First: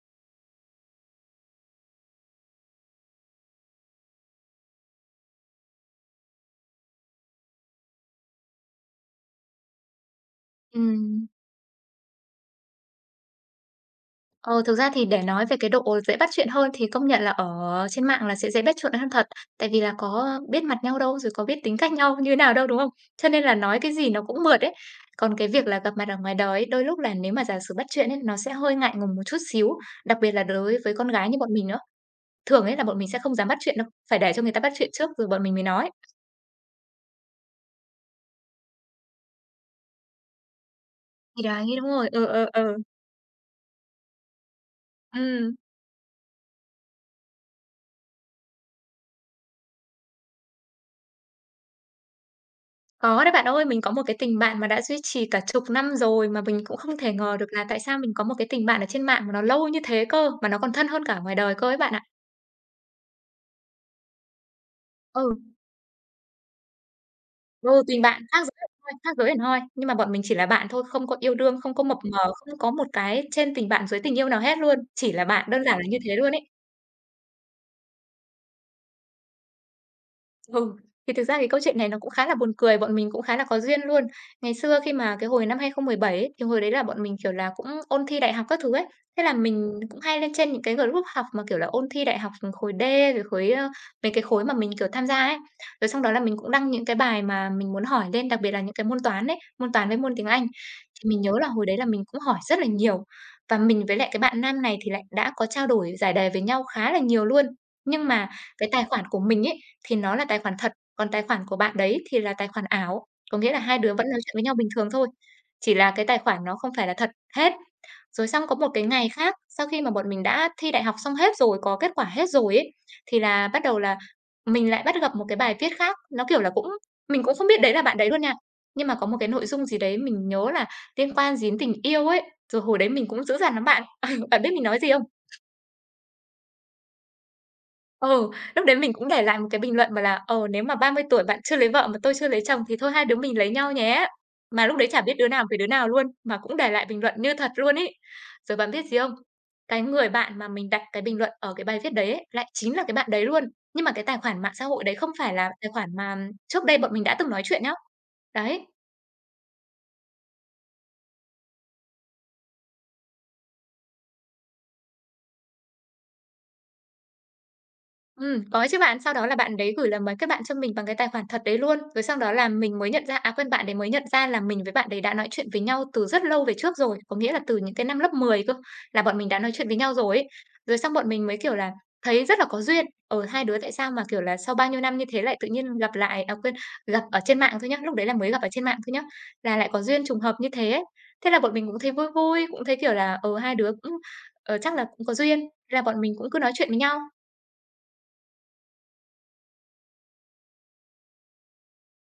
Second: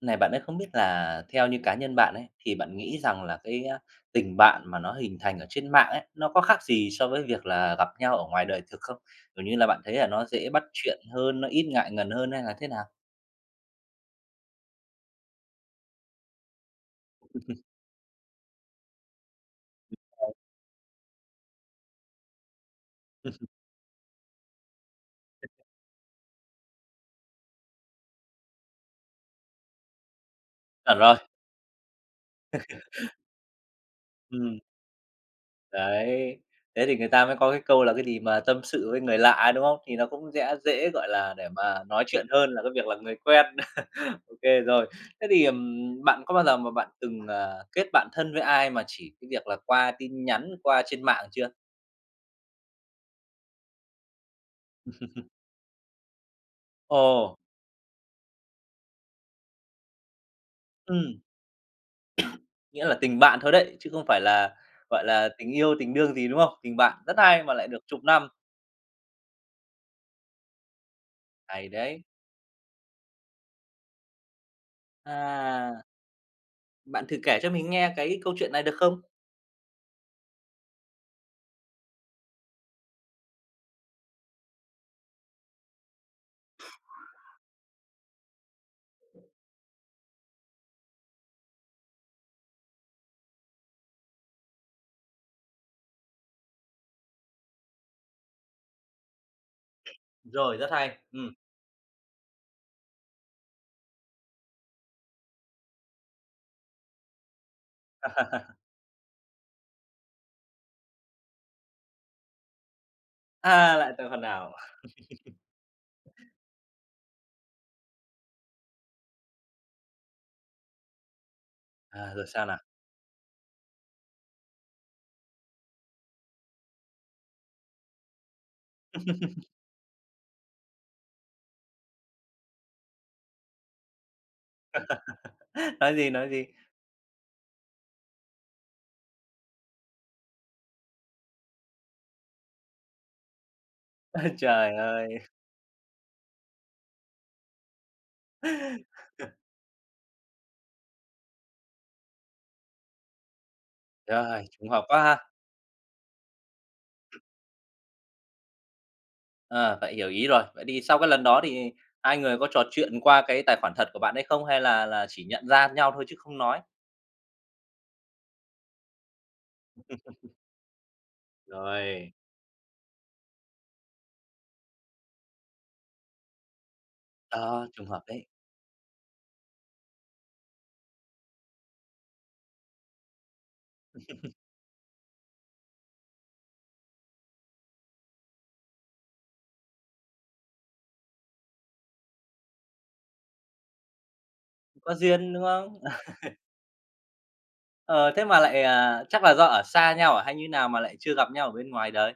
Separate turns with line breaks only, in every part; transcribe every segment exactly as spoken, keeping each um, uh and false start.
Này bạn ấy không biết là theo như cá nhân bạn ấy, thì bạn nghĩ rằng là cái, a, tình bạn mà nó hình thành ở trên mạng ấy, nó có khác gì so với việc là gặp nhau ở ngoài đời thực không? Kiểu như là, bạn thấy là nó dễ bắt chuyện
Ừm.
hơn, nó ít ngại ngần hơn hay là thế nào?
Ờ, thực ra thì để nói về cái độ dễ bắt chuyện hơn thì công nhận là ở trên mạng là sẽ dễ bắt chuyện hơn thật, tại vì là có biết mặt nhau đâu, rồi có biết tính cách nhau như nào đâu, đúng không? Cho nên là nói cái gì nó cũng mượt ấy. Còn cái việc là gặp mặt ở ngoài đời ấy, đôi lúc là nếu mà giả sử bắt chuyện ấy, nó sẽ hơi ngại ngùng một chút xíu, đặc biệt là đối với
Chuẩn
con
rồi,
gái như bọn mình nữa. Thường ấy là bọn mình sẽ không dám bắt chuyện đâu, phải để cho người
ừm.
ta bắt chuyện trước rồi bọn mình mới nói.
Đấy, thế thì người ta mới có cái câu là cái gì mà tâm sự với người lạ, đúng không? Thì nó cũng sẽ dễ, gọi là,
Thì
để
đấy,
mà
đúng
nói
rồi, ừ,
chuyện
ừ,
hơn là cái
ừ,
việc là người quen. OK rồi. Thế thì,
ừm.
ừm, bạn có bao giờ mà bạn từng, ờ, kết bạn thân với ai mà chỉ cái việc là qua tin nhắn, qua trên mạng chưa?
Có đấy bạn ơi, mình có một cái tình bạn mà đã duy trì cả chục năm rồi mà mình cũng không thể
Ồ,
ngờ được là tại sao mình có một cái tình bạn ở trên mạng mà nó lâu như thế cơ, mà nó còn thân hơn cả
ừm,
ngoài đời cơ ấy bạn ạ.
nghĩa là tình bạn thôi đấy, chứ không phải là, gọi là,
Ừ,
tình yêu, tình đương gì, đúng không? Tình bạn rất hay mà lại được
ừ,
chục
tình bạn
năm,
khác giới hẳn hoi, khác giới hẳn hoi, nhưng mà bọn mình chỉ là bạn thôi, không có yêu đương,
hay
không có mập
đấy.
mờ, không có một cái trên tình bạn dưới tình yêu nào hết luôn, chỉ là bạn, đơn giản
À,
là như thế luôn ấy.
bạn thử kể cho mình nghe cái câu chuyện này được không?
Ừ, thì thực ra cái câu chuyện này nó cũng khá là buồn cười, bọn mình cũng khá là có duyên luôn. Ngày xưa khi mà cái hồi năm hai không một bảy ấy, thì hồi đấy là bọn mình, kiểu là, cũng ôn thi đại học các thứ ấy, thế là mình cũng hay lên trên những cái group học mà, kiểu là, ôn thi đại học, khối D rồi khối, ơ mấy cái khối mà mình, kiểu, tham gia ấy. Rồi xong đó là mình cũng đăng những cái bài mà mình muốn hỏi lên, đặc biệt là những cái môn toán ấy, môn toán với môn tiếng Anh.
Rồi, rất hay.
Thì mình nhớ
Ừm,
là hồi đấy là mình cũng hỏi rất là nhiều, và mình với lại cái bạn nam này thì lại đã có trao đổi giải đề với nhau khá là nhiều luôn. Nhưng mà cái tài khoản của mình ấy thì nó là tài khoản thật, còn tài khoản của bạn đấy thì là tài khoản ảo. Có nghĩa là
à,
hai đứa
lại từ
vẫn nói
phần
chuyện với
nào?
nhau bình thường thôi, chỉ là cái tài khoản nó không phải là thật hết. Rồi xong có một cái ngày khác, sau khi mà bọn mình đã thi đại học xong hết rồi, có kết quả
À, rồi
hết
sao
rồi
nào?
ấy, thì là bắt đầu là mình lại bắt gặp một cái bài viết khác, nó, kiểu là, cũng mình cũng không biết đấy là bạn đấy luôn nha. Nhưng mà có một cái nội dung gì đấy mình nhớ là liên quan đến tình yêu ấy, rồi hồi đấy mình cũng dữ dằn lắm bạn. Bạn biết mình nói gì không?
Nói gì, nói gì?
Ừ, lúc đấy mình cũng để lại một cái bình luận bảo là "Ờ, nếu mà ba mươi tuổi bạn chưa lấy vợ mà tôi chưa lấy chồng thì thôi hai đứa mình lấy nhau nhé." Mà lúc
Trời
đấy chả biết
ơi!
đứa nào về đứa nào luôn, mà cũng để lại bình luận như thật luôn ý. Rồi bạn biết gì không? Cái người bạn mà mình đặt cái bình luận ở cái bài viết đấy ấy, lại chính là cái bạn đấy luôn. Nhưng mà cái tài khoản
Rồi,
mạng xã
trùng
hội
hợp
đấy
quá
không
ha!
phải là tài khoản mà trước đây bọn mình đã từng nói chuyện nhá. Đấy.
Ờ, vậy hiểu ý rồi. Vậy thì sau cái lần đó thì hai người có trò chuyện qua cái tài khoản thật của bạn ấy không? Hay là là chỉ nhận ra nhau thôi chứ không nói?
Ừm, có chứ bạn. Sau đó là bạn đấy gửi là mấy kết bạn cho mình bằng cái tài khoản thật đấy luôn. Rồi
Rồi,
sau đó là mình mới nhận ra à, quên, bạn đấy mới nhận ra là mình với bạn đấy đã nói chuyện với nhau từ rất lâu về trước rồi, có nghĩa là từ
ờ,
những cái
trùng
năm
hợp
lớp
đấy,
mười cơ, là bọn mình đã nói chuyện với nhau rồi ấy. Rồi xong bọn mình mới, kiểu là, thấy rất là có duyên. Ở hai đứa tại sao mà, kiểu là, sau bao nhiêu năm như thế lại tự nhiên gặp lại à, quên, gặp ở trên mạng thôi nhá, lúc đấy là mới gặp ở trên mạng thôi nhá, là lại có duyên trùng hợp như thế ấy. Thế là bọn mình cũng thấy vui vui, cũng thấy, kiểu là, ở hai đứa cũng, ờ, chắc là
có
cũng có
duyên,
duyên,
đúng
thế
không?
là bọn mình cũng cứ nói chuyện với nhau.
Ờ, thế mà lại, à, chắc là do ở xa nhau à, hay như nào mà lại chưa gặp nhau ở bên ngoài đời?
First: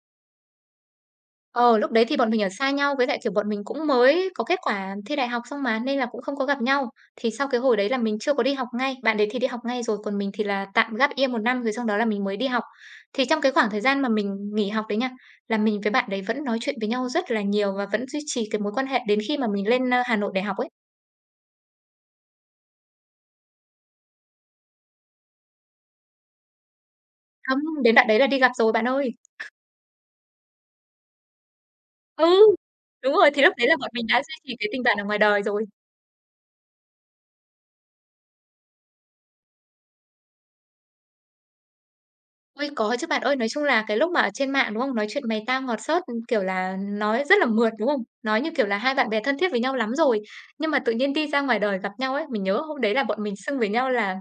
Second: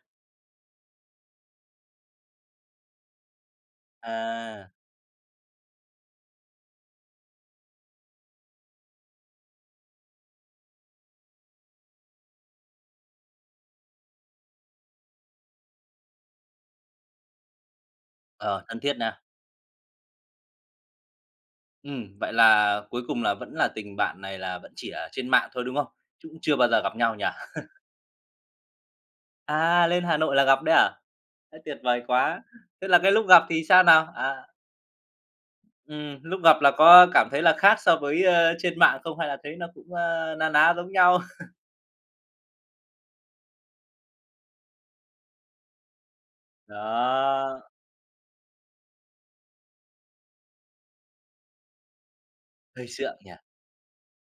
Ờ, lúc đấy thì bọn mình ở xa nhau, với lại, kiểu, bọn mình cũng mới có kết
À,
quả thi đại học xong mà, nên là cũng không có gặp nhau. Thì sau cái hồi đấy là mình chưa có đi học ngay, bạn đấy thì đi học ngay rồi, còn mình thì là tạm gap year một năm rồi sau đó là mình mới đi học. Thì trong cái khoảng thời gian mà mình nghỉ học đấy nha, là mình với bạn đấy vẫn nói chuyện với nhau rất là nhiều và vẫn duy trì cái
ờ,
mối
thân
quan
thiết
hệ đến
na.
khi mà mình lên, ơ, Hà Nội để học ấy.
Ừm, vậy là cuối cùng là vẫn là tình bạn này là vẫn chỉ ở trên mạng thôi, đúng không? Chứ cũng chưa bao giờ gặp nhau nhỉ?
Không, đến đoạn đấy là đi gặp rồi bạn ơi.
À, lên Hà Nội là gặp đấy à? Thế tuyệt vời
Ừ,
quá! Thế là
đúng
cái lúc
rồi, thì
gặp
lúc
thì
đấy là
sao
bọn mình
nào?
đã duy
À,
trì cái tình bạn ở ngoài đời rồi.
ừm, lúc gặp là có cảm thấy là khác so với, ơ, trên mạng không hay là thấy nó cũng, a, na ná giống nhau?
Ôi, có chứ bạn ơi. Nói chung là cái lúc mà ở trên mạng, đúng không? Nói chuyện "mày tao ngọt xớt", kiểu là, nói rất là
Đó,
mượt, đúng không? Nói như kiểu là hai bạn bè thân thiết với nhau lắm rồi. Nhưng mà tự nhiên đi ra ngoài đời gặp nhau ấy, mình nhớ hôm
hơi
đấy là
sượng
bọn
nhỉ?
mình xưng với nhau là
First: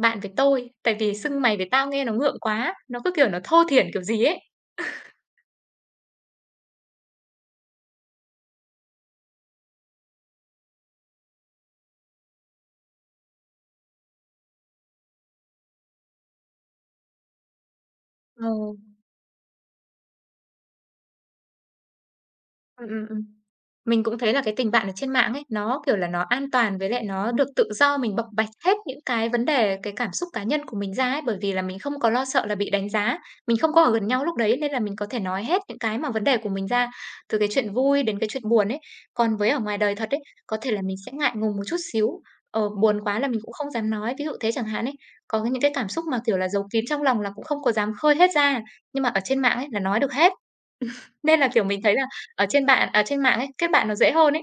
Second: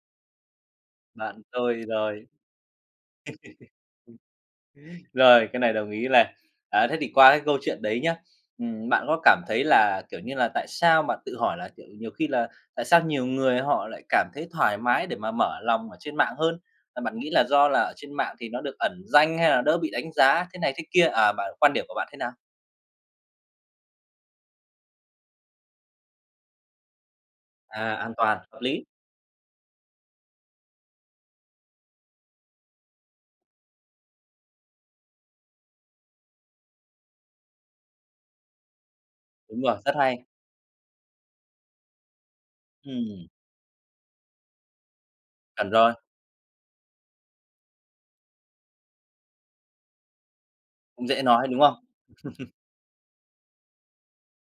"bạn với tôi", tại vì xưng
Bạn
"mày" với
tôi
"tao" nghe nó
rồi.
ngượng quá, nó cứ kiểu nó thô thiển kiểu gì ấy.
Rồi, cái này đồng ý này. À, thế thì qua cái câu chuyện đấy nhá, ừm, bạn có cảm thấy là, kiểu như là, tại sao bạn tự hỏi là, kiểu, nhiều khi là tại sao nhiều người họ lại cảm thấy thoải mái để mà mở lòng ở trên mạng hơn? Là bạn nghĩ là do là ở trên mạng
Ờ.
thì nó được ẩn danh hay là đỡ bị đánh giá thế này thế kia? À, bạn quan điểm của bạn thế nào?
Ừm, ừm, ừm. Mình cũng thấy là cái tình bạn ở trên mạng ấy, nó, kiểu là, nó an toàn với lại nó được tự
À,
do
an
mình bộc
toàn,
bạch
hợp
hết
lý.
những cái vấn đề, cái cảm xúc cá nhân của mình ra ấy, bởi vì là mình không có lo sợ là bị đánh giá, mình không có ở gần nhau lúc đấy nên là mình có thể nói hết những cái mà vấn đề của mình ra, từ cái chuyện vui đến cái chuyện buồn ấy. Còn với ở
Đúng rồi,
ngoài
rất
đời thật ấy,
hay.
có thể là mình sẽ ngại ngùng một chút xíu, ờ, buồn quá
Ừm,
là mình cũng không dám nói, ví dụ thế chẳng hạn ấy. Có những cái
chuẩn
cảm
rồi,
xúc mà, kiểu là, giấu kín trong lòng là cũng không có dám khơi hết ra, nhưng mà ở trên mạng ấy là nói được hết.
cũng dễ
Nên là,
nói, đúng
kiểu,
không?
mình thấy là ở trên bạn ở trên mạng ấy, kết bạn nó dễ hơn ấy.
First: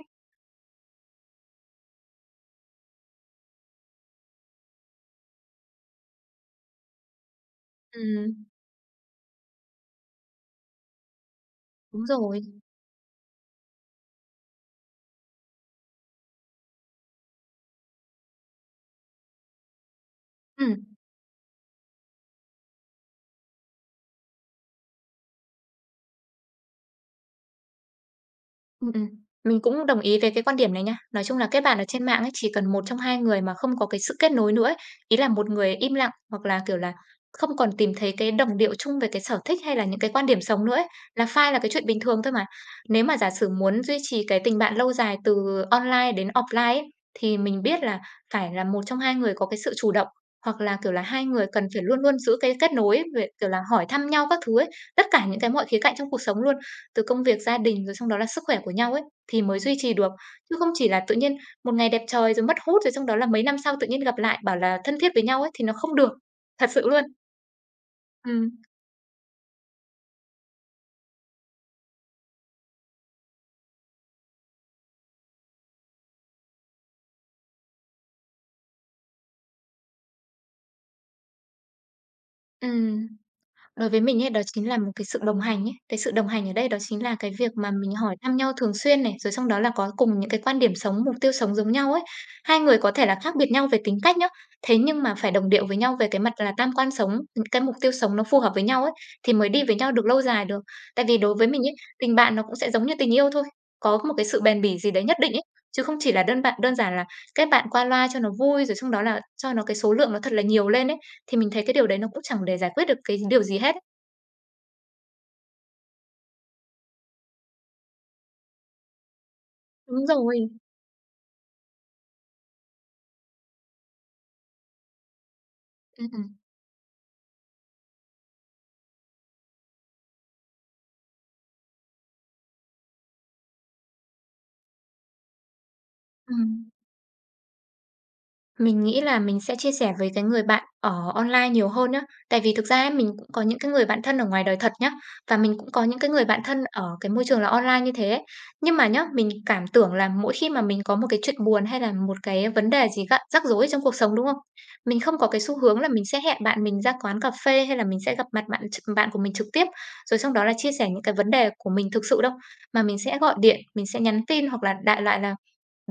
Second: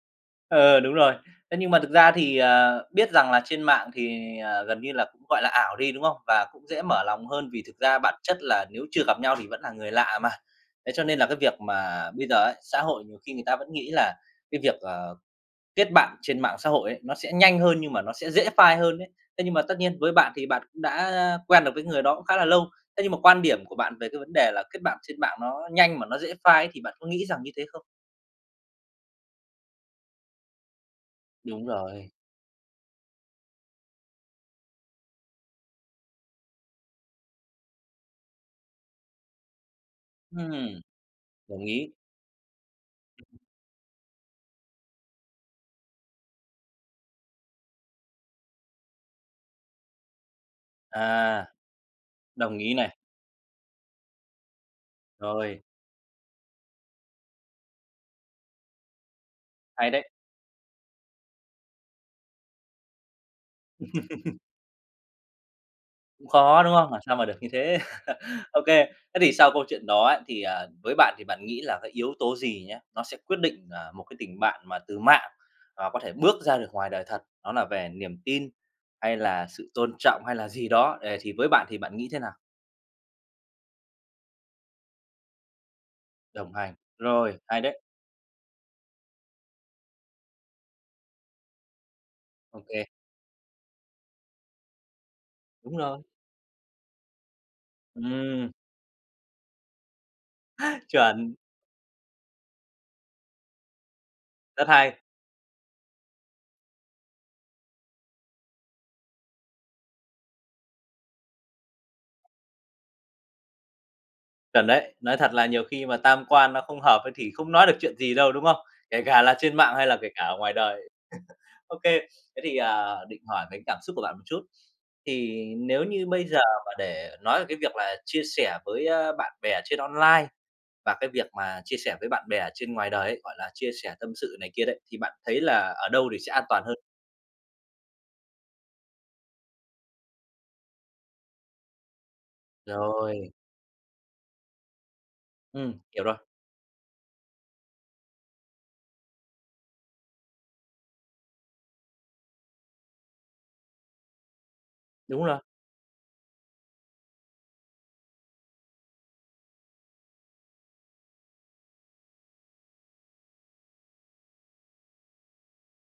Ờ, đúng rồi. Thế nhưng mà thực ra thì, ờ, biết rằng là trên mạng thì, ờ, gần như là cũng, gọi là, ảo đi, đúng không? Và cũng dễ mở lòng hơn vì thực ra bản chất
Ừm,
là nếu chưa gặp nhau thì vẫn là người lạ mà. Thế cho nên là cái việc
đúng
mà bây giờ
rồi.
ấy, xã hội nhiều khi người ta vẫn nghĩ là cái việc, ờ, kết bạn trên mạng xã hội ấy, nó sẽ nhanh hơn nhưng mà nó sẽ dễ phai hơn đấy. Thế nhưng mà tất nhiên với bạn thì bạn
Ừm.
cũng đã quen được với người đó cũng khá là lâu. Thế nhưng mà quan điểm của bạn về cái vấn đề là kết bạn trên mạng nó nhanh mà nó dễ phai ấy, thì bạn có nghĩ rằng như thế không?
Ừm, ừm. Mình cũng đồng ý về cái quan điểm này nha. Nói chung là kết
Đúng
bạn ở trên
rồi.
mạng ấy, chỉ cần một trong hai người mà không có cái sự kết nối nữa ấy, ý là một người im lặng hoặc là, kiểu là, không còn tìm thấy cái đồng điệu chung về cái sở thích hay là những cái quan điểm sống
Ừm,
nữa ấy, là phai là
đồng
cái chuyện
ý.
bình thường thôi mà. Nếu mà giả sử muốn duy trì cái tình bạn lâu dài từ online đến offline ấy, thì mình biết là phải là một trong hai người có cái sự chủ động, hoặc là, kiểu là, hai người
À,
cần phải luôn luôn giữ cái
đồng
kết
ý này.
nối ấy, về, kiểu là, hỏi thăm nhau các thứ ấy, tất cả những cái
Rồi,
mọi khía cạnh trong cuộc sống luôn từ công việc, gia đình, rồi xong đó là sức khỏe của nhau ấy, thì mới duy
hay
trì
đấy,
được. Chứ không chỉ là tự nhiên một ngày đẹp trời rồi mất hút, rồi xong đó là mấy năm sau tự nhiên gặp lại bảo là thân thiết với nhau ấy, thì nó không được,
cũng khó,
thật
đúng
sự
không? Làm
luôn.
sao mà được như thế.
Ừm,
OK, thế thì sau câu chuyện đó ấy, thì, à, với bạn thì bạn nghĩ là cái yếu tố gì nhá, nó sẽ quyết định, à, một cái tình bạn mà từ mạng, à, có thể bước ra được ngoài đời thật? Nó là về niềm tin, hay là sự tôn trọng, hay là gì đó? Ờ, thì với bạn thì bạn nghĩ thế nào?
ừm. Đối với mình ấy, đó chính là một cái sự đồng hành ấy. Cái sự đồng hành ở
Đồng
đây
hành,
đó chính là cái
rồi,
việc
hay
mà
đấy,
mình hỏi thăm nhau thường xuyên này, rồi xong đó là có cùng những cái quan điểm sống, mục tiêu sống giống nhau ấy. Hai người
OK
có thể là khác biệt nhau về tính cách nhá, thế nhưng mà phải đồng điệu với
đúng
nhau
rồi.
về cái mặt là tam quan sống, những cái mục tiêu sống nó phù
Ừm,
hợp với nhau ấy, thì mới đi với nhau được lâu dài được. Tại vì đối
chuẩn,
với mình ấy, tình bạn nó cũng sẽ giống như tình yêu thôi, có một cái sự bền
rất
bỉ gì
hay.
đấy nhất định ấy, chứ không chỉ là đơn bạn đơn giản là kết bạn qua loa cho nó vui, rồi xong đó là cho nó cái số lượng nó thật là nhiều lên ấy, thì mình thấy cái điều đấy nó cũng chẳng để giải quyết được cái điều gì hết ấy.
Chuẩn đấy. Nói thật là nhiều khi mà tam quan nó không hợp ấy thì không nói được chuyện gì đâu, đúng không? Kể cả là trên mạng hay là
Đúng
kể cả ở
rồi.
ngoài đời. OK, thế thì, à, định hỏi về cảm xúc của bạn một chút. Thì nếu như
Ừm,
bây
ừm,
giờ mà để nói về cái việc là chia sẻ với, a, bạn bè trên online và cái việc mà chia sẻ với bạn bè trên ngoài đời ấy, gọi là, chia sẻ tâm sự này kia đấy, thì bạn thấy là ở đâu thì sẽ an
ừm.
toàn hơn?
Mình nghĩ là mình sẽ chia sẻ với cái người bạn ở online nhiều hơn á. Tại vì thực ra ấy, mình cũng
Rồi,
có những cái người bạn thân ở ngoài đời thật nhá, và mình cũng
ừm,
có những
hiểu
cái
rồi,
người bạn thân ở cái môi trường là online như thế ấy. Nhưng mà nhá, mình cảm tưởng là mỗi khi mà mình có một cái chuyện buồn hay là một cái vấn đề gì gắt rắc rối trong cuộc sống, đúng không? Mình không
đúng
có
rồi,
cái xu hướng là mình sẽ hẹn bạn mình ra quán cà phê hay là mình sẽ gặp mặt bạn tr bạn của mình trực tiếp, rồi xong đó là chia sẻ những cái vấn đề của mình thực sự đâu, mà mình sẽ gọi điện, mình sẽ nhắn tin hoặc là đại loại là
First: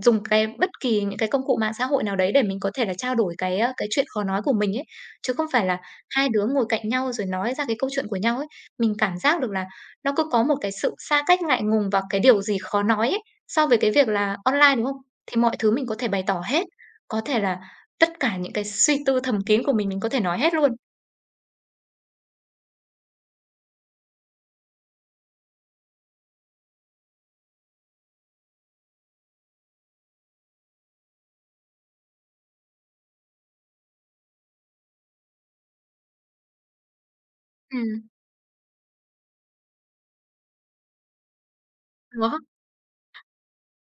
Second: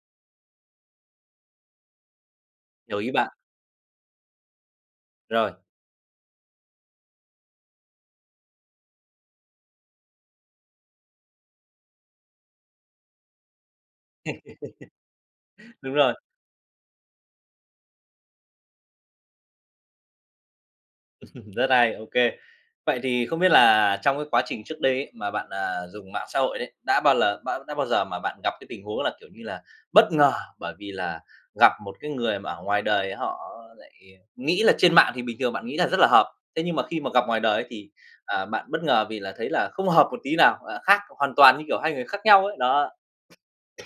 dùng cái bất kỳ những cái công cụ mạng xã hội nào đấy để mình có thể là
hiểu ý
trao
bạn.
đổi cái, a, cái chuyện khó nói của mình ấy, chứ không
Rồi,
phải là hai đứa ngồi cạnh nhau rồi nói ra cái câu chuyện của nhau ấy. Mình cảm giác được là nó cứ có một cái sự xa cách, ngại ngùng và cái điều gì khó nói ấy, so với cái việc là online, đúng không? Thì mọi thứ mình có
đúng
thể
rồi.
bày tỏ hết, có thể là tất cả những cái suy tư thầm kín của mình, mình có thể nói hết luôn.
Rất hay, OK. Vậy thì không biết là trong cái quá trình trước đây ấy, mà bạn, à, dùng mạng xã hội đấy, đã bao lờ đã đã bao giờ mà bạn gặp cái tình huống là, kiểu như là, bất ngờ bởi vì là gặp một cái người mà ở ngoài đời ấy, họ lại nghĩ là trên mạng thì bình thường bạn nghĩ là rất là hợp, thế nhưng mà khi mà gặp ngoài đời ấy thì,
Ừm,
à, bạn bất ngờ vì là thấy là không hợp một tí nào, à, khác hoàn toàn, như kiểu, hai người khác
đó.
nhau ấy, đó.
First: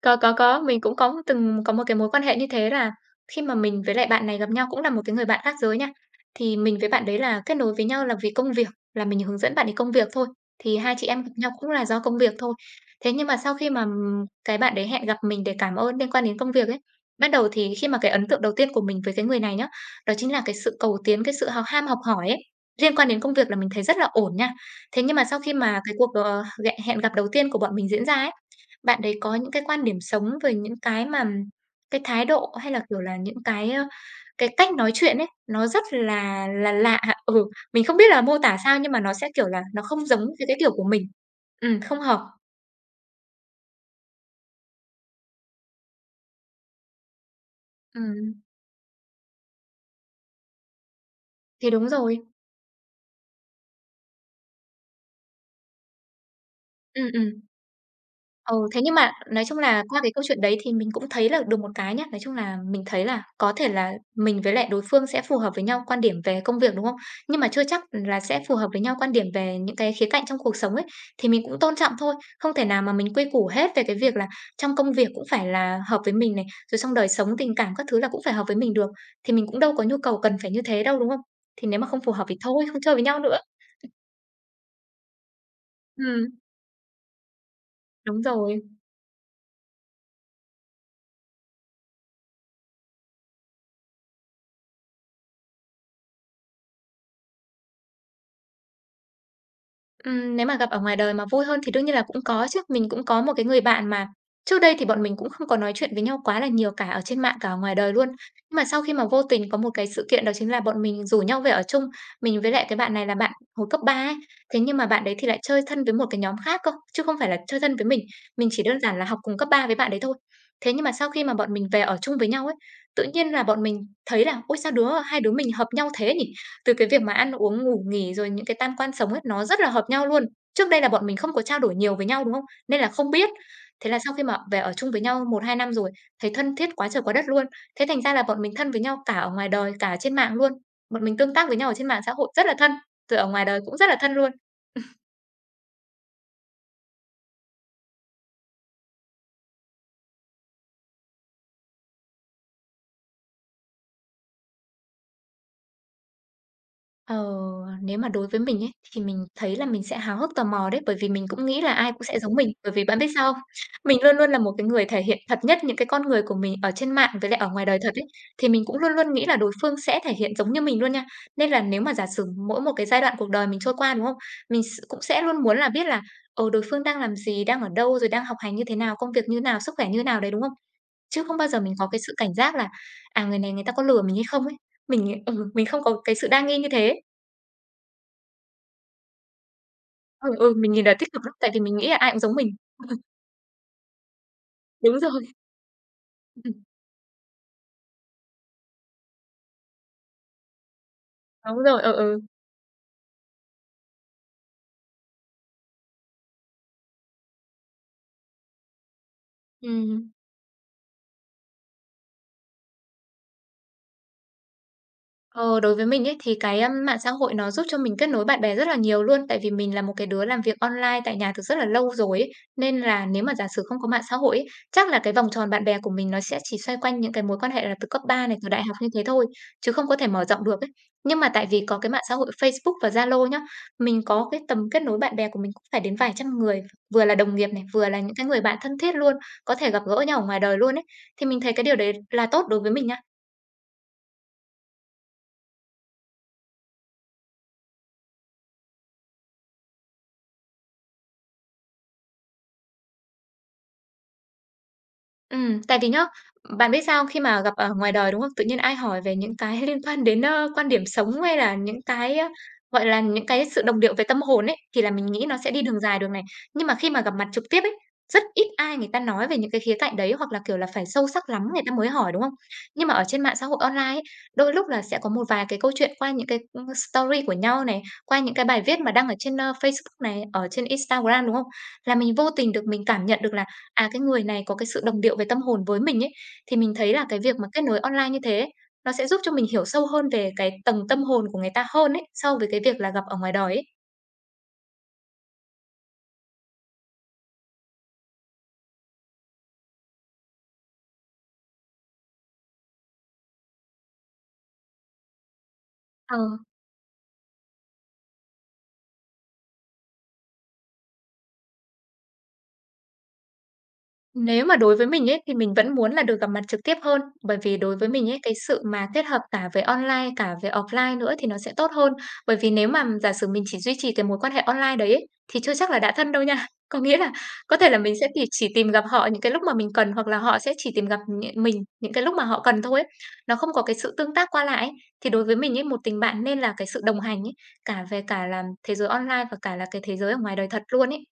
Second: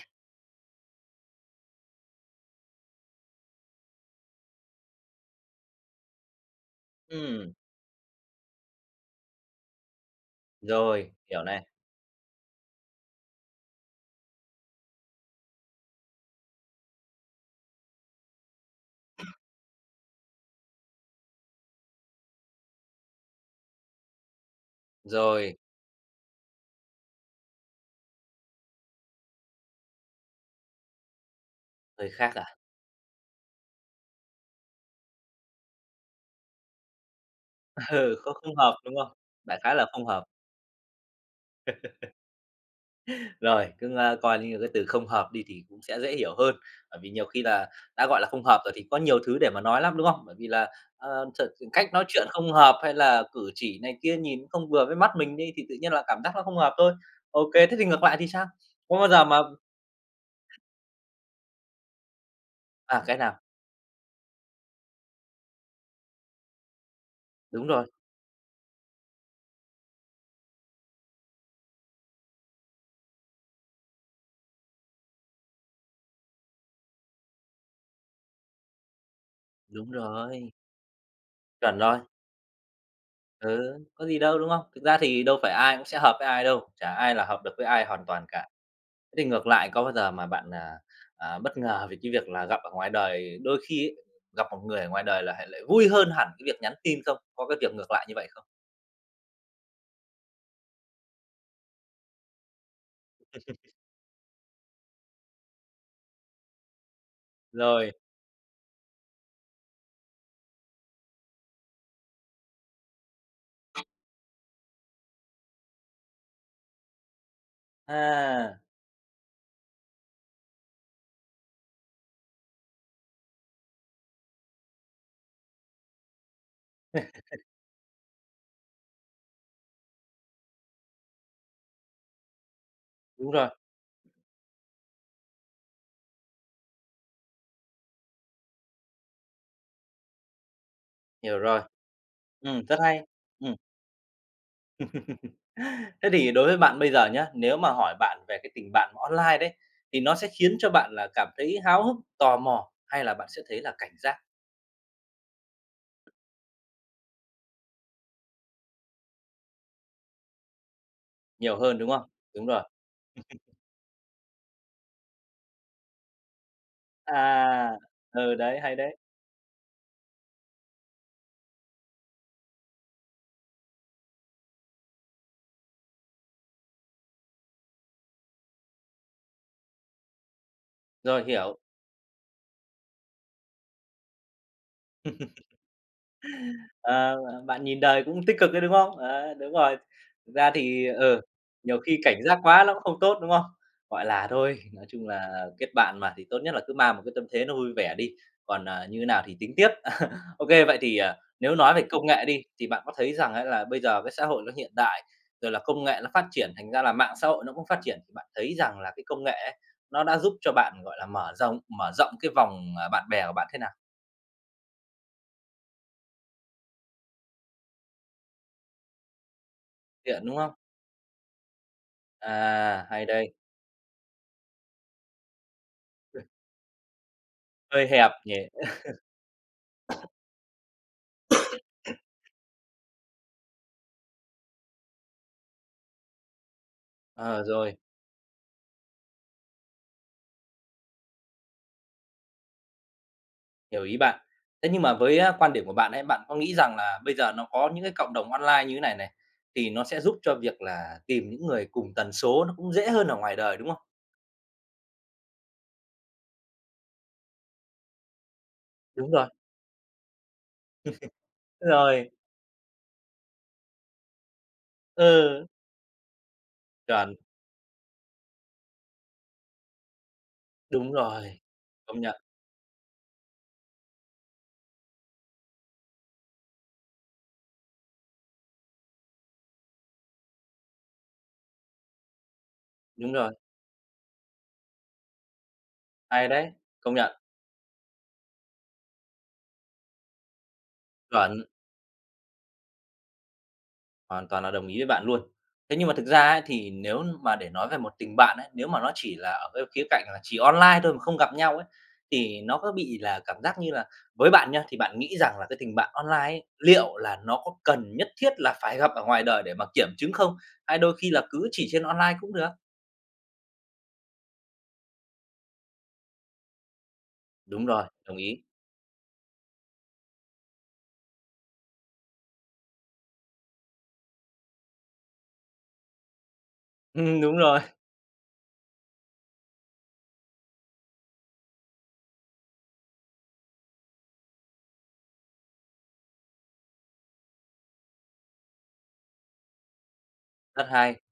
Có, có, có, mình cũng có từng có một cái mối quan hệ như thế là khi mà mình với lại bạn này gặp nhau cũng là một cái người bạn khác giới nha. Thì mình với bạn đấy là
Ừm,
kết nối với nhau là vì công việc, là mình hướng dẫn bạn ấy công việc thôi, thì hai chị
rồi,
em gặp
hiểu
nhau
này,
cũng là do công việc thôi. Thế nhưng mà sau khi mà, ừm, cái bạn đấy hẹn gặp mình để cảm ơn liên quan đến công việc ấy, bắt đầu thì khi mà cái ấn tượng đầu tiên của mình với cái người này nhá, đó chính là cái sự cầu tiến, cái sự hào ham học hỏi ấy, liên quan đến công việc là mình thấy rất là ổn nha. Thế nhưng mà sau khi
rồi,
mà cái cuộc, ờ, hẹn gặp đầu tiên của bọn mình diễn ra ấy, bạn đấy có những cái quan điểm sống về những cái mà cái
hơi
thái
khác à?
độ hay là, kiểu là, những cái, ơ, cái cách nói chuyện ấy, nó rất là là lạ, ừ, mình không biết
Ừ,
là
không
mô tả
không hợp,
sao nhưng
đúng
mà nó
không?
sẽ, kiểu
Đại
là,
khái
nó
là
không
không
giống
hợp.
với cái kiểu của mình. Ừm, không hợp.
Rồi, cứ, a, coi như cái từ không hợp đi thì cũng sẽ dễ hiểu hơn, bởi vì nhiều khi là đã gọi là
Ừm,
không hợp rồi thì có nhiều thứ để mà nói lắm, đúng không? Bởi vì là, ờ, th
thì
cách
đúng
nói
rồi.
chuyện không hợp hay là cử chỉ này kia nhìn không vừa với mắt mình đi thì tự nhiên là cảm giác nó không hợp thôi.
Ừm, ừm.
OK, thế thì ngược lại thì sao?
Ừ, thế nhưng
Có bao
mà
giờ mà
nói chung là qua cái câu chuyện đấy thì mình cũng thấy là được một cái nhá, nói chung là mình
à,
thấy
cái
là
nào
có thể là mình với lại đối phương sẽ phù hợp với nhau quan điểm về công việc, đúng không? Nhưng mà chưa
đúng
chắc
rồi,
là sẽ phù hợp với nhau quan điểm về những cái khía cạnh trong cuộc sống ấy, thì mình cũng tôn trọng thôi, không thể nào mà mình quy củ hết về cái việc là trong công việc cũng phải là hợp với mình này, rồi trong đời sống tình cảm các thứ là cũng phải hợp với mình được, thì mình cũng đâu có
đúng
nhu cầu cần phải
rồi,
như thế đâu, đúng không? Thì
chuẩn
nếu mà
rồi,
không phù hợp thì thôi, không chơi với nhau nữa.
ừ, có gì đâu, đúng không? Thực ra thì đâu phải ai cũng sẽ hợp
Ừm,
với ai đâu, chả ai là hợp được với ai hoàn
đúng
toàn cả.
rồi.
Thế thì ngược lại có bao giờ mà bạn, à, à, bất ngờ về cái việc là gặp ở ngoài đời, đôi khi ấy, gặp một người ở ngoài đời là lại lại vui hơn hẳn cái việc nhắn tin không? Có cái việc ngược lại như vậy không?
Ừm, nếu mà gặp ở ngoài đời mà vui hơn thì đương nhiên là cũng có chứ. Mình cũng có một cái người bạn mà trước đây thì bọn mình cũng không có nói chuyện với nhau quá là nhiều cả ở trên mạng cả ở ngoài
Rồi,
đời luôn. Nhưng mà sau khi mà vô tình có một cái sự kiện đó chính là bọn mình rủ nhau về ở chung. Mình với lại cái bạn này là bạn hồi cấp ba ấy. Thế nhưng mà bạn đấy thì lại chơi thân với một cái nhóm khác cơ, chứ không phải là chơi thân với mình. Mình
à,
chỉ đơn giản là học cùng cấp ba với bạn đấy thôi. Thế nhưng mà sau khi mà bọn mình về ở chung với nhau ấy, tự nhiên là bọn mình thấy là ôi sao đứa hai đứa mình hợp nhau thế nhỉ? Từ cái việc mà ăn uống, ngủ nghỉ rồi những cái tam quan sống ấy, nó rất là hợp nhau luôn. Trước đây là bọn mình không có trao đổi nhiều với nhau, đúng không? Nên là không biết.
đúng rồi,
Thế là sau khi mà về ở chung với nhau một hai năm rồi, thấy thân thiết quá trời quá đất luôn. Thế thành ra là bọn mình thân với nhau cả ở ngoài đời, cả ở trên mạng luôn. Bọn mình tương
hiểu
tác với
rồi.
nhau ở trên mạng xã hội rất là
Ừm,
thân,
rất hay.
rồi ở ngoài
Ừm.
đời cũng rất là thân luôn.
Thế thì đối với bạn bây giờ nhá, nếu mà hỏi bạn về cái tình bạn online đấy, thì nó sẽ khiến cho bạn là cảm thấy háo hức, tò mò hay là bạn sẽ thấy là cảnh giác
Ờ, nếu mà đối với mình ấy, thì mình thấy là mình sẽ háo hức tò mò đấy, bởi vì mình cũng
nhiều
nghĩ là
hơn, đúng
ai cũng
không?
sẽ giống
Đúng
mình.
rồi.
Bởi vì bạn biết sao không? Mình luôn luôn là một cái người thể hiện thật nhất những cái con người của mình ở trên mạng với lại ở ngoài
À,
đời thật ấy,
ừ,
thì
đấy,
mình
hay
cũng luôn
đấy.
luôn nghĩ là đối phương sẽ thể hiện giống như mình luôn nha. Nên là nếu mà giả sử mỗi một cái giai đoạn cuộc đời mình trôi qua, đúng không? Mình s cũng sẽ luôn muốn là biết là, ờ, đối phương đang làm gì, đang ở đâu, rồi đang học hành như thế nào, công việc như nào, sức khỏe như nào đấy, đúng không? Chứ
Rồi,
không bao
hiểu.
giờ mình có cái sự cảnh giác là, à, người này người ta có lừa mình hay không ấy. Mình, ừ, mình không có cái sự đa nghi như thế.
Ờ, bạn nhìn đời cũng tích cực đấy, đúng không? Đấy, đúng rồi.
Ừ,
Thực ra
ừ, mình nhìn
thì,
là tích
ờ,
cực lắm, tại vì mình
nhiều
nghĩ là
khi
ai cũng
cảnh
giống
giác
mình.
quá nó cũng không tốt, đúng không? Gọi là, thôi, nói
Đúng
chung
rồi,
là kết bạn mà thì tốt
ừm,
nhất là cứ mang một cái tâm thế nó vui vẻ đi, còn, à, như nào thì tính tiếp. OK, vậy thì, à, nếu
đúng
nói
rồi,
về
ừ,
công
ừ.
nghệ đi, thì bạn có thấy rằng ấy là bây giờ cái xã hội nó hiện đại, rồi là công nghệ nó phát triển, thành ra là mạng xã hội nó cũng phát triển, thì bạn thấy rằng là cái công nghệ ấy, nó
Ừm.
đã giúp cho bạn, gọi là, mở rộng mở rộng cái vòng, à, bạn bè của bạn thế nào?
Ờ, đối với mình ấy, thì cái, ưm, mạng xã hội nó giúp cho mình kết nối bạn bè rất là nhiều luôn. Tại vì mình là một cái đứa
Hiện, đúng
làm
không?
việc online tại nhà từ rất là lâu rồi ấy, nên
À,
là
hay
nếu mà
đây.
giả sử không có mạng xã hội ấy, chắc là cái vòng tròn bạn bè của mình nó sẽ chỉ xoay quanh những cái mối quan hệ là từ
Hơi
cấp
hẹp
ba này, từ
nhỉ?
đại học như thế thôi, chứ không có thể mở rộng được ấy. Nhưng mà tại vì có cái mạng xã hội Facebook và Zalo nhá, mình có cái tầm kết nối bạn bè của mình cũng phải đến vài trăm người, vừa là đồng
Ờ,
nghiệp này,
rồi,
vừa là những cái người bạn thân thiết luôn, có thể gặp gỡ nhau ở ngoài đời luôn ấy. Thì mình thấy cái điều đấy là tốt đối với mình.
hiểu ý bạn. Thế nhưng mà với, a, quan điểm của bạn ấy, bạn có nghĩ rằng là bây giờ nó có những cái cộng đồng online như thế này này, thì nó sẽ giúp cho việc là tìm những người cùng tần số nó cũng dễ hơn ở ngoài đời, đúng không?
Ừm, tại vì nhá, bạn biết sao không? Khi mà gặp ở ngoài đời, đúng không? Tự nhiên ai hỏi
Đúng
về
rồi,
những cái liên quan đến, ơ, quan điểm sống hay là những
rồi,
cái, ơ, gọi là, những cái sự đồng điệu về tâm hồn ấy, thì là mình nghĩ nó
ừ,
sẽ đi đường dài đường này. Nhưng mà khi mà gặp
chuẩn,
mặt trực tiếp ấy, rất ít ai người ta nói về những cái khía cạnh đấy, hoặc là, kiểu là, phải
đúng
sâu sắc
rồi,
lắm người ta mới
công
hỏi,
nhận,
đúng không? Nhưng mà ở trên mạng xã hội online ấy, đôi lúc là sẽ có một vài cái câu chuyện qua những cái, story của nhau này, qua những cái bài viết mà đăng ở trên, ơ, Facebook này, ở trên Instagram, đúng không? Là mình vô tình được mình cảm
đúng
nhận được
rồi,
là à, cái người này có cái sự đồng điệu về tâm hồn với mình ấy,
hay đấy,
thì mình thấy
công
là
nhận,
cái việc mà kết nối online như thế ấy, nó sẽ giúp cho mình hiểu sâu hơn về cái tầng tâm hồn của
chuẩn.
người ta hơn ấy, so với cái việc là gặp ở ngoài đời ấy.
Hoàn toàn là đồng ý với bạn luôn. Thế nhưng mà thực ra ấy, thì nếu mà để nói về một tình bạn ấy, nếu mà nó chỉ là ở cái khía cạnh là chỉ online thôi mà không gặp nhau ấy, thì nó có bị là cảm giác như là với bạn nha, thì bạn nghĩ rằng là cái tình bạn
Ờ.
online ấy, liệu là nó có cần nhất thiết là phải gặp ở ngoài đời để mà kiểm chứng không? Hay đôi khi là cứ chỉ trên online cũng được?
Nếu mà đối với mình ấy, thì mình vẫn muốn là được gặp mặt trực tiếp hơn, bởi vì
Đúng
đối
rồi,
với mình
đồng
ấy, cái
ý.
sự mà kết hợp cả về online, cả về offline nữa thì nó sẽ tốt hơn. Bởi vì nếu mà giả sử mình chỉ duy trì cái mối quan hệ online đấy ấy, thì chưa chắc là đã thân đâu nha. Có nghĩa là
Ừm, đúng
có
rồi.
thể là mình sẽ tì chỉ tìm gặp họ những cái lúc mà mình cần hoặc là họ sẽ chỉ tìm gặp nh mình những cái lúc mà họ cần thôi ấy. Nó không có cái sự tương tác qua lại ấy. Thì đối với mình ấy, một tình bạn nên là cái sự đồng hành ấy, cả về cả là thế giới online và cả là cái thế giới ở ngoài đời thật
Rất
luôn
hay.
ấy.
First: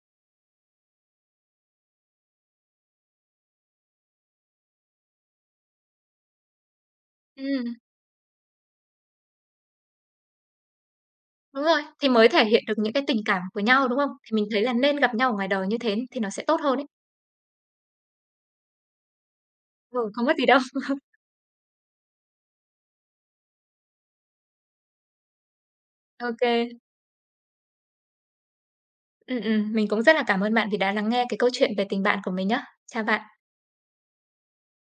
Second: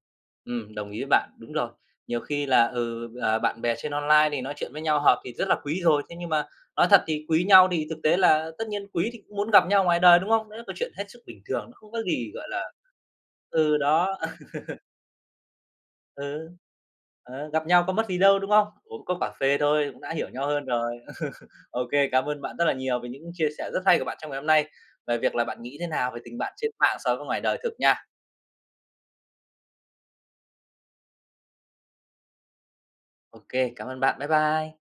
Ừm, đồng ý với bạn, đúng rồi. Nhiều khi là, ừ, ờ, bạn bè trên online thì nói chuyện với nhau hợp thì rất là quý rồi, thế nhưng mà nói thật thì quý nhau
Ừm.
thì thực tế là tất nhiên quý thì cũng muốn gặp nhau ngoài đời, đúng không? Đấy là câu chuyện hết sức bình
Đúng
thường, nó
rồi,
không có
thì mới
gì,
thể
gọi
hiện
là
được những cái tình cảm của
ừ,
nhau, đúng không?
đó,
Thì mình thấy là nên gặp nhau ở ngoài đời như thế thì nó sẽ
ừ,
tốt hơn ấy.
ờ, gặp nhau có mất gì đâu, đúng không? Uống cốc cà phê thôi
Ừ,
cũng đã
không
hiểu
mất gì
nhau
đâu.
hơn rồi. OK, cảm ơn bạn rất là nhiều về những chia sẻ rất hay của bạn trong ngày hôm nay, về việc là bạn nghĩ thế nào về
OK
tình
kê.
bạn trên mạng so với ngoài đời thực nha.
Ừm, mình cũng rất là cảm ơn bạn vì đã lắng nghe cái câu chuyện về tình bạn của mình nhá. Chào bạn.
OK, cảm ơn bạn. Bye bye.